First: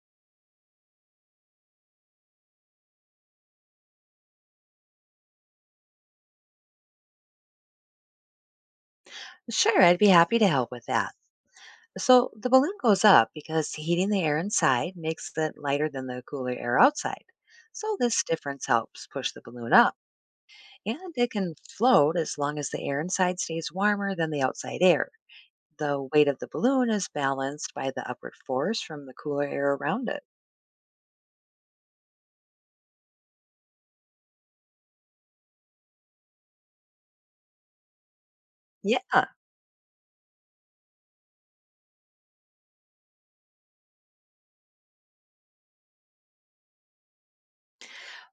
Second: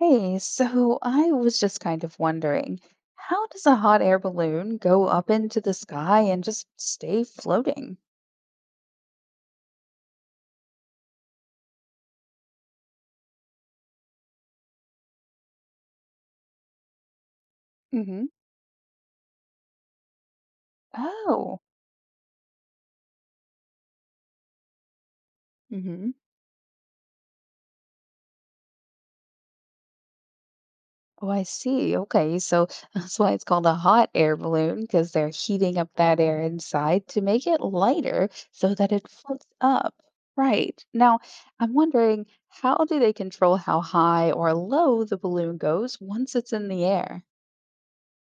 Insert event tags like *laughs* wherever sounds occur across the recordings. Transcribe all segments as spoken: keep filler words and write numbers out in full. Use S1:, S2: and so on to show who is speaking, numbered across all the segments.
S1: Hey, so I was just kind of wondering, how does a hot air balloon go up into the sky and just stay floating?
S2: Sure, I'd be happy to help with that. So the balloon goes up because heating the air inside makes it lighter than the cooler air outside. So this
S1: Mm-hmm.
S2: difference helps push the balloon up, and it can
S1: Oh.
S2: float as long as the air inside stays warmer than the outside air. The
S1: Mm-hmm.
S2: weight of the balloon is balanced by the upward force from the cooler air around it.
S1: Oh, I see. Okay, so *laughs* that's why it's called a hot air balloon, because they're heating up that air inside to make it lighter so that it
S2: Yeah.
S1: floats up. Right. Now, I'm wondering, how do they control how high or low the balloon goes once it's in the air?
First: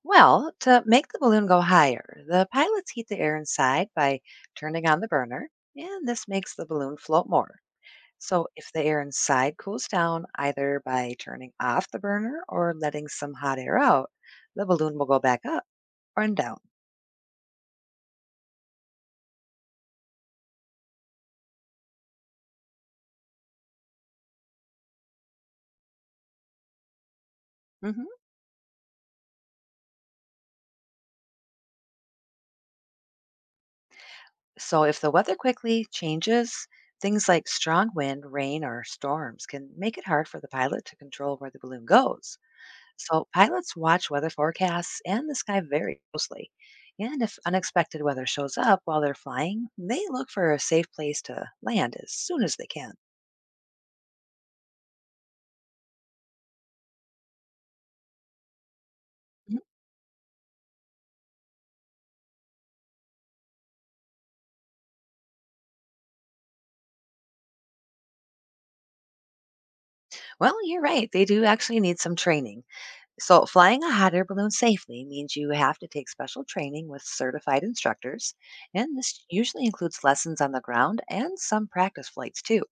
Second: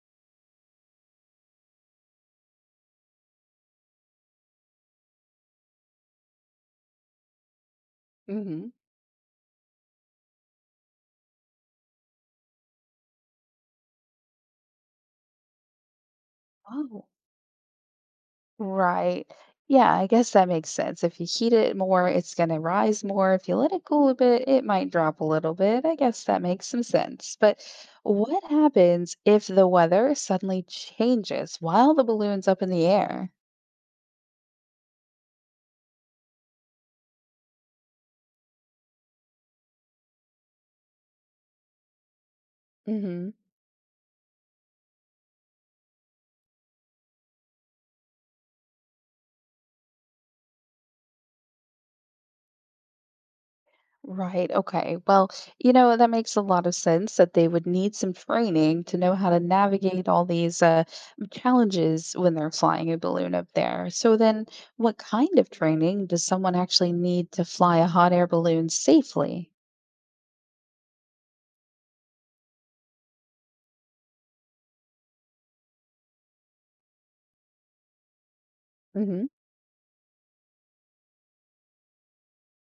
S2: Well, to make the balloon go higher, the pilots heat the air inside by turning on the burner, and this makes the balloon float more. So,
S1: Mm-hmm.
S2: if the air inside cools down, either by turning off the burner or letting some hot air out, the balloon will go back up or and down.
S1: Oh. Right. Yeah, I guess that makes sense. If you heat it more, it's going to rise more. If you let it cool a bit, it might drop a little bit. I guess that makes some sense. But
S2: hmm
S1: what happens if the weather suddenly changes while the balloon's up in the air?
S2: So, if the weather quickly changes, things like strong wind, rain, or storms can make it hard for the pilot to control where the balloon goes. So, pilots watch weather forecasts and the sky very closely. And if unexpected weather shows up while they're flying, they look for a safe place to land as soon as they can.
S1: Right. Okay. Well, you know, that makes a lot of sense that they would need some training to know how to navigate all these uh, challenges when they're flying a balloon up there. So then, what kind of training does someone actually need to fly a hot air balloon safely?
S2: Well, you're right. They do actually need some training. So, flying a hot air balloon safely means you have to take special training with certified instructors. And this
S1: Hmm.
S2: usually includes lessons on the ground and some practice flights, too.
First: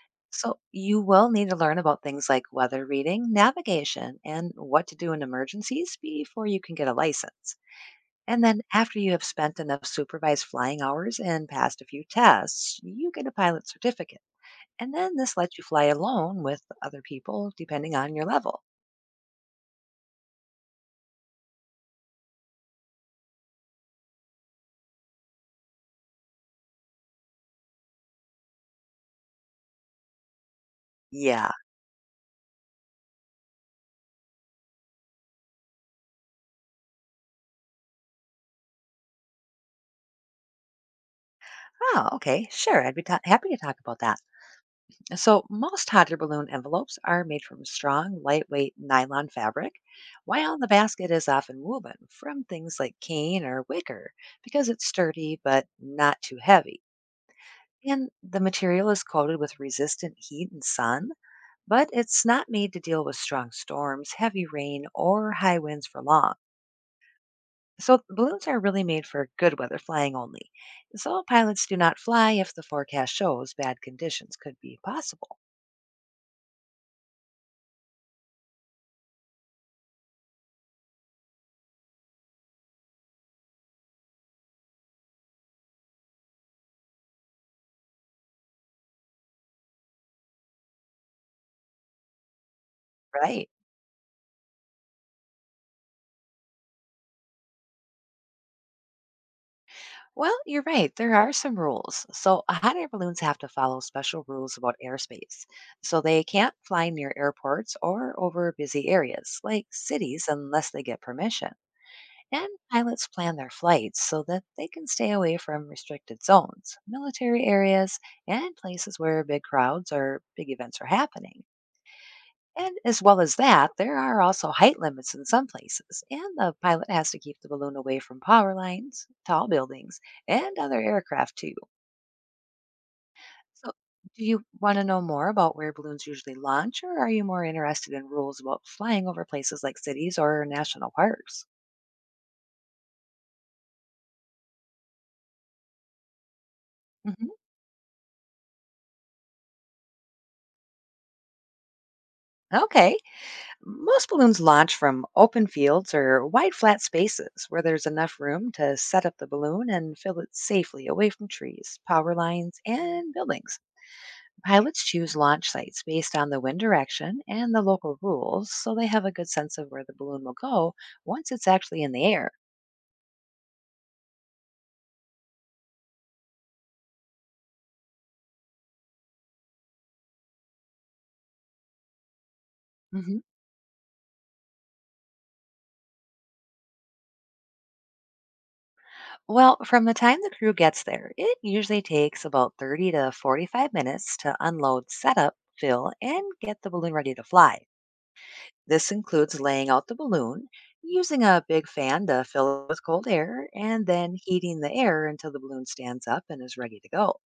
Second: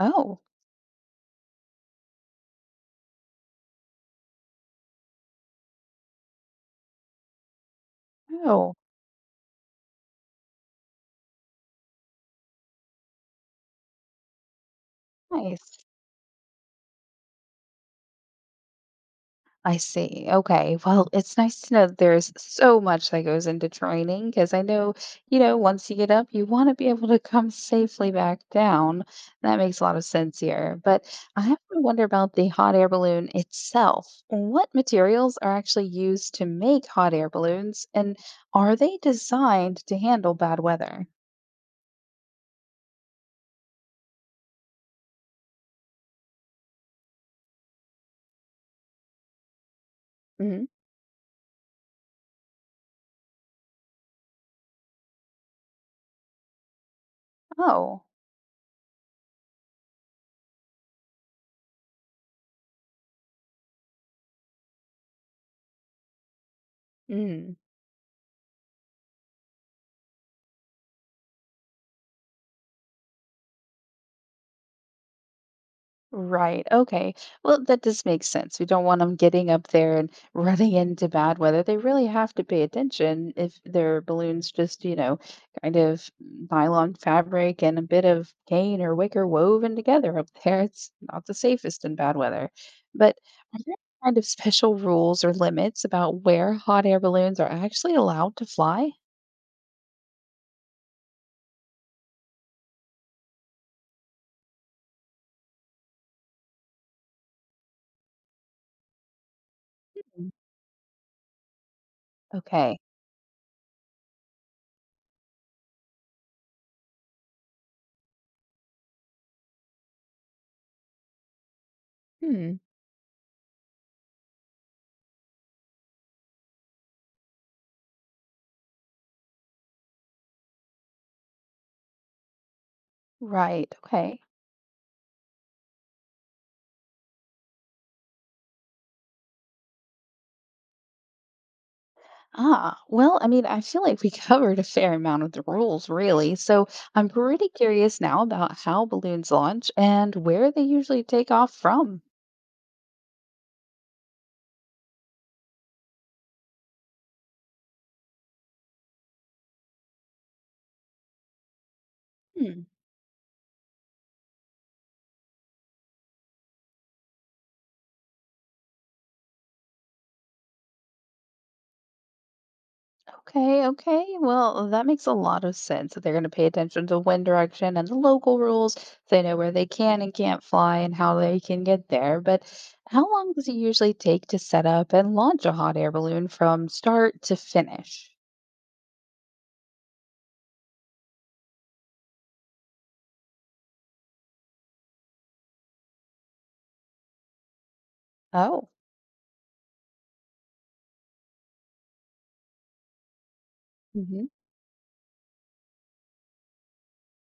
S1: Oh.
S2: So, you will need to learn about things like weather reading, navigation, and what to do in emergencies before you can get a license. And then,
S1: Oh,
S2: after you have spent enough supervised flying hours and passed a few tests, you get a pilot certificate. And then this lets you fly
S1: nice.
S2: alone with other people, depending on your level.
S1: I see. Okay. Well, it's nice to know that there's so much that goes into training because I know, you know, once you get up, you want to be able to come safely back down. That makes a lot of sense here. But I
S2: Yeah.
S1: have to wonder about the hot air balloon itself. What materials are actually used to make hot air balloons, and are they designed to handle bad weather?
S2: Oh, okay. Sure. I'd be ta- happy to talk about that. So, most hot air balloon envelopes are made from strong, lightweight nylon fabric, while
S1: Hmm.
S2: the basket is often woven from things like cane or wicker because it's sturdy but not too heavy.
S1: Oh.
S2: And the material is coated with resistant heat and sun, but it's not made to deal with strong storms, heavy rain, or high winds for long.
S1: Mm.
S2: So balloons are really made for good weather flying only. So pilots do not fly if the forecast shows bad conditions could be possible.
S1: Right. Okay. Well, that does make sense. We don't want them getting up there and *laughs* running into bad weather. They really have to pay attention if their balloon's just, you know, kind of nylon fabric and a bit of cane or wicker woven together up there. It's not the safest in bad weather. But
S2: Right.
S1: are there kind of special rules or limits about where hot air balloons are actually allowed to fly?
S2: Well, you're right. There are some rules. So hot air balloons have to follow special rules about airspace. So they can't fly near airports or over busy areas like cities
S1: Mm.
S2: unless they get permission. And
S1: Okay.
S2: pilots plan their flights so that they can stay away from restricted zones, military areas, and places where big crowds or big events are happening.
S1: Hmm.
S2: And as well as that, there are also height limits in some places, and the pilot has to keep the balloon away from power lines, tall buildings, and other aircraft too. So,
S1: Right. Okay.
S2: do you want to know more about where balloons usually launch, or are you more interested in rules about flying over places like cities or national parks?
S1: Ah, well, I mean, I feel like we *laughs* covered a fair amount of the rules, really. So I'm
S2: hmm
S1: pretty curious now about how balloons launch and where they usually take off from.
S2: Okay. Most balloons launch from open fields or wide flat spaces where there's enough room to set up the balloon and fill it safely away from trees, power lines,
S1: Hmm.
S2: and buildings. Pilots choose launch sites based on the wind direction and the local rules, so they have a good sense of where the balloon will go once it's actually in the air.
S1: Okay, okay. Well, that makes a lot of sense. That They're going to pay attention to wind direction and the local rules, so they know where they can and can't fly and how they can get there. But how
S2: hmm
S1: long does it usually take to set up and launch a hot air balloon from start to finish?
S2: Well, from the time the crew gets there, it usually takes about thirty to forty-five minutes to unload, set up, fill, and get the balloon ready to fly.
S1: Oh.
S2: This includes laying out the balloon, using a big fan to fill it with cold air, and then
S1: Hmm.
S2: heating the air until the balloon stands up and is ready to go.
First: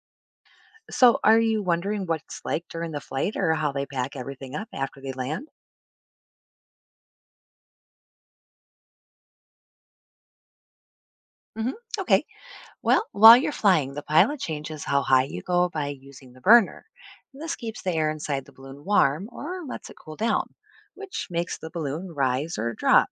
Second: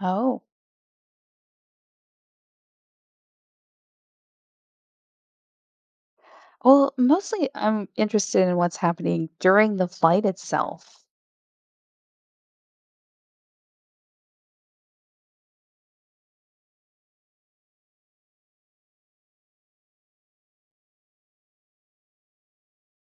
S1: Oh.
S2: So, are you wondering what it's like during the flight or how they pack everything up after they land?
S1: Well, mostly I'm interested in what's happening during the flight itself.
S2: hmm Okay. Well, while you're flying, the pilot changes how high you go by using the burner. This keeps the air inside the balloon warm or lets it cool down, which makes the balloon rise or drop.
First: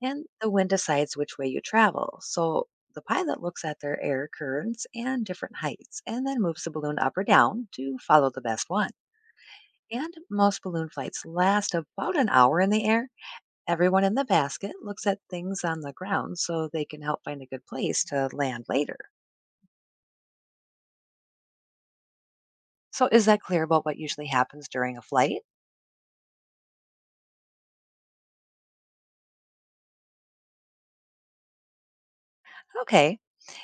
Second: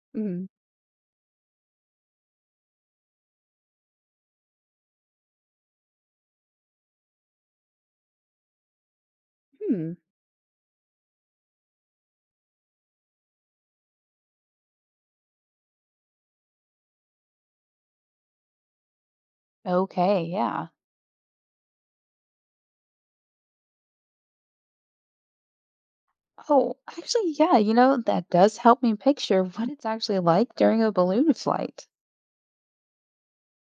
S2: And the
S1: Mm.
S2: wind decides which way you travel. So, the pilot looks at their air currents and different heights and then moves the balloon up or down to follow the best one.
S1: Hmm.
S2: And most balloon flights last about an hour in the air. Everyone in the basket looks at things on the ground so they can help find a good place to land later.
S1: Okay, yeah.
S2: So, is that clear about what usually happens during a flight?
S1: Oh, actually, yeah, you know, that does help me picture what it's actually like during a balloon flight.
S2: Okay.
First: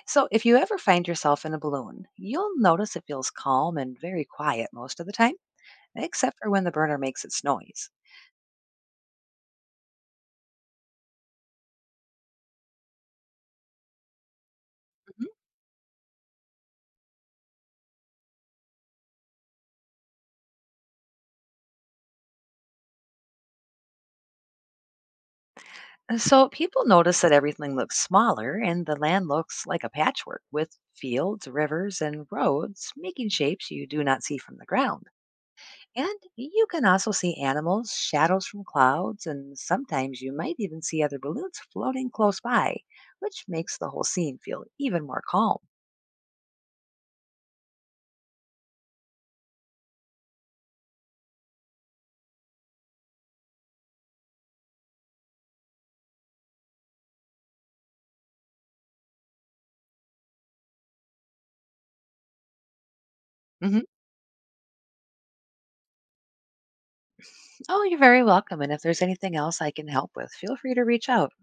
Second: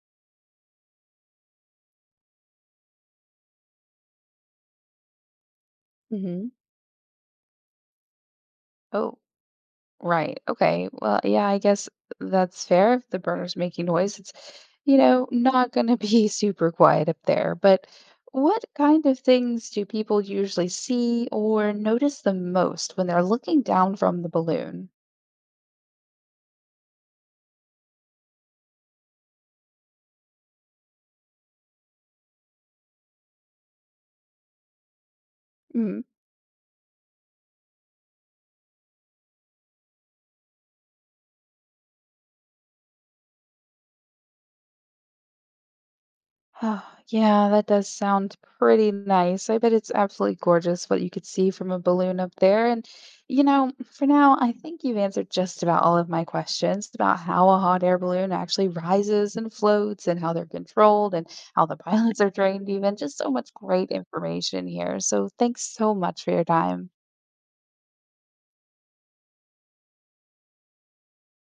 S2: So, if you ever find yourself in a balloon, you'll notice it feels calm and very quiet most of the time, except for
S1: Hmm.
S2: when the burner makes its noise.
S1: Oh, right. Okay. Well, yeah, I guess that's fair. If the burner's making noise, it's, you know,
S2: Mhm.
S1: not going to be *laughs* super quiet up there. But what kind of things do people usually see or notice the most when they're looking down from the balloon?
S2: And So, people notice that everything looks smaller and the land looks like a patchwork with fields, rivers, and roads making shapes you do not see from the ground. And you can also see animals, shadows from clouds, and sometimes you might even see other balloons floating close by, which makes the whole scene feel even more calm.
S1: *sighs* Oh yeah, that does sound pretty nice. I bet it's absolutely gorgeous what you could see from a balloon up there. And, you know, for now, I think you've answered just about all of my questions about how a hot air balloon actually rises and floats and how they're controlled and how the *laughs* pilots are trained, even. Just so much
S2: hmm
S1: great information here. So thanks so much for your time.
S2: Oh, you're very welcome. And if there's anything else I can help with, feel free to reach out.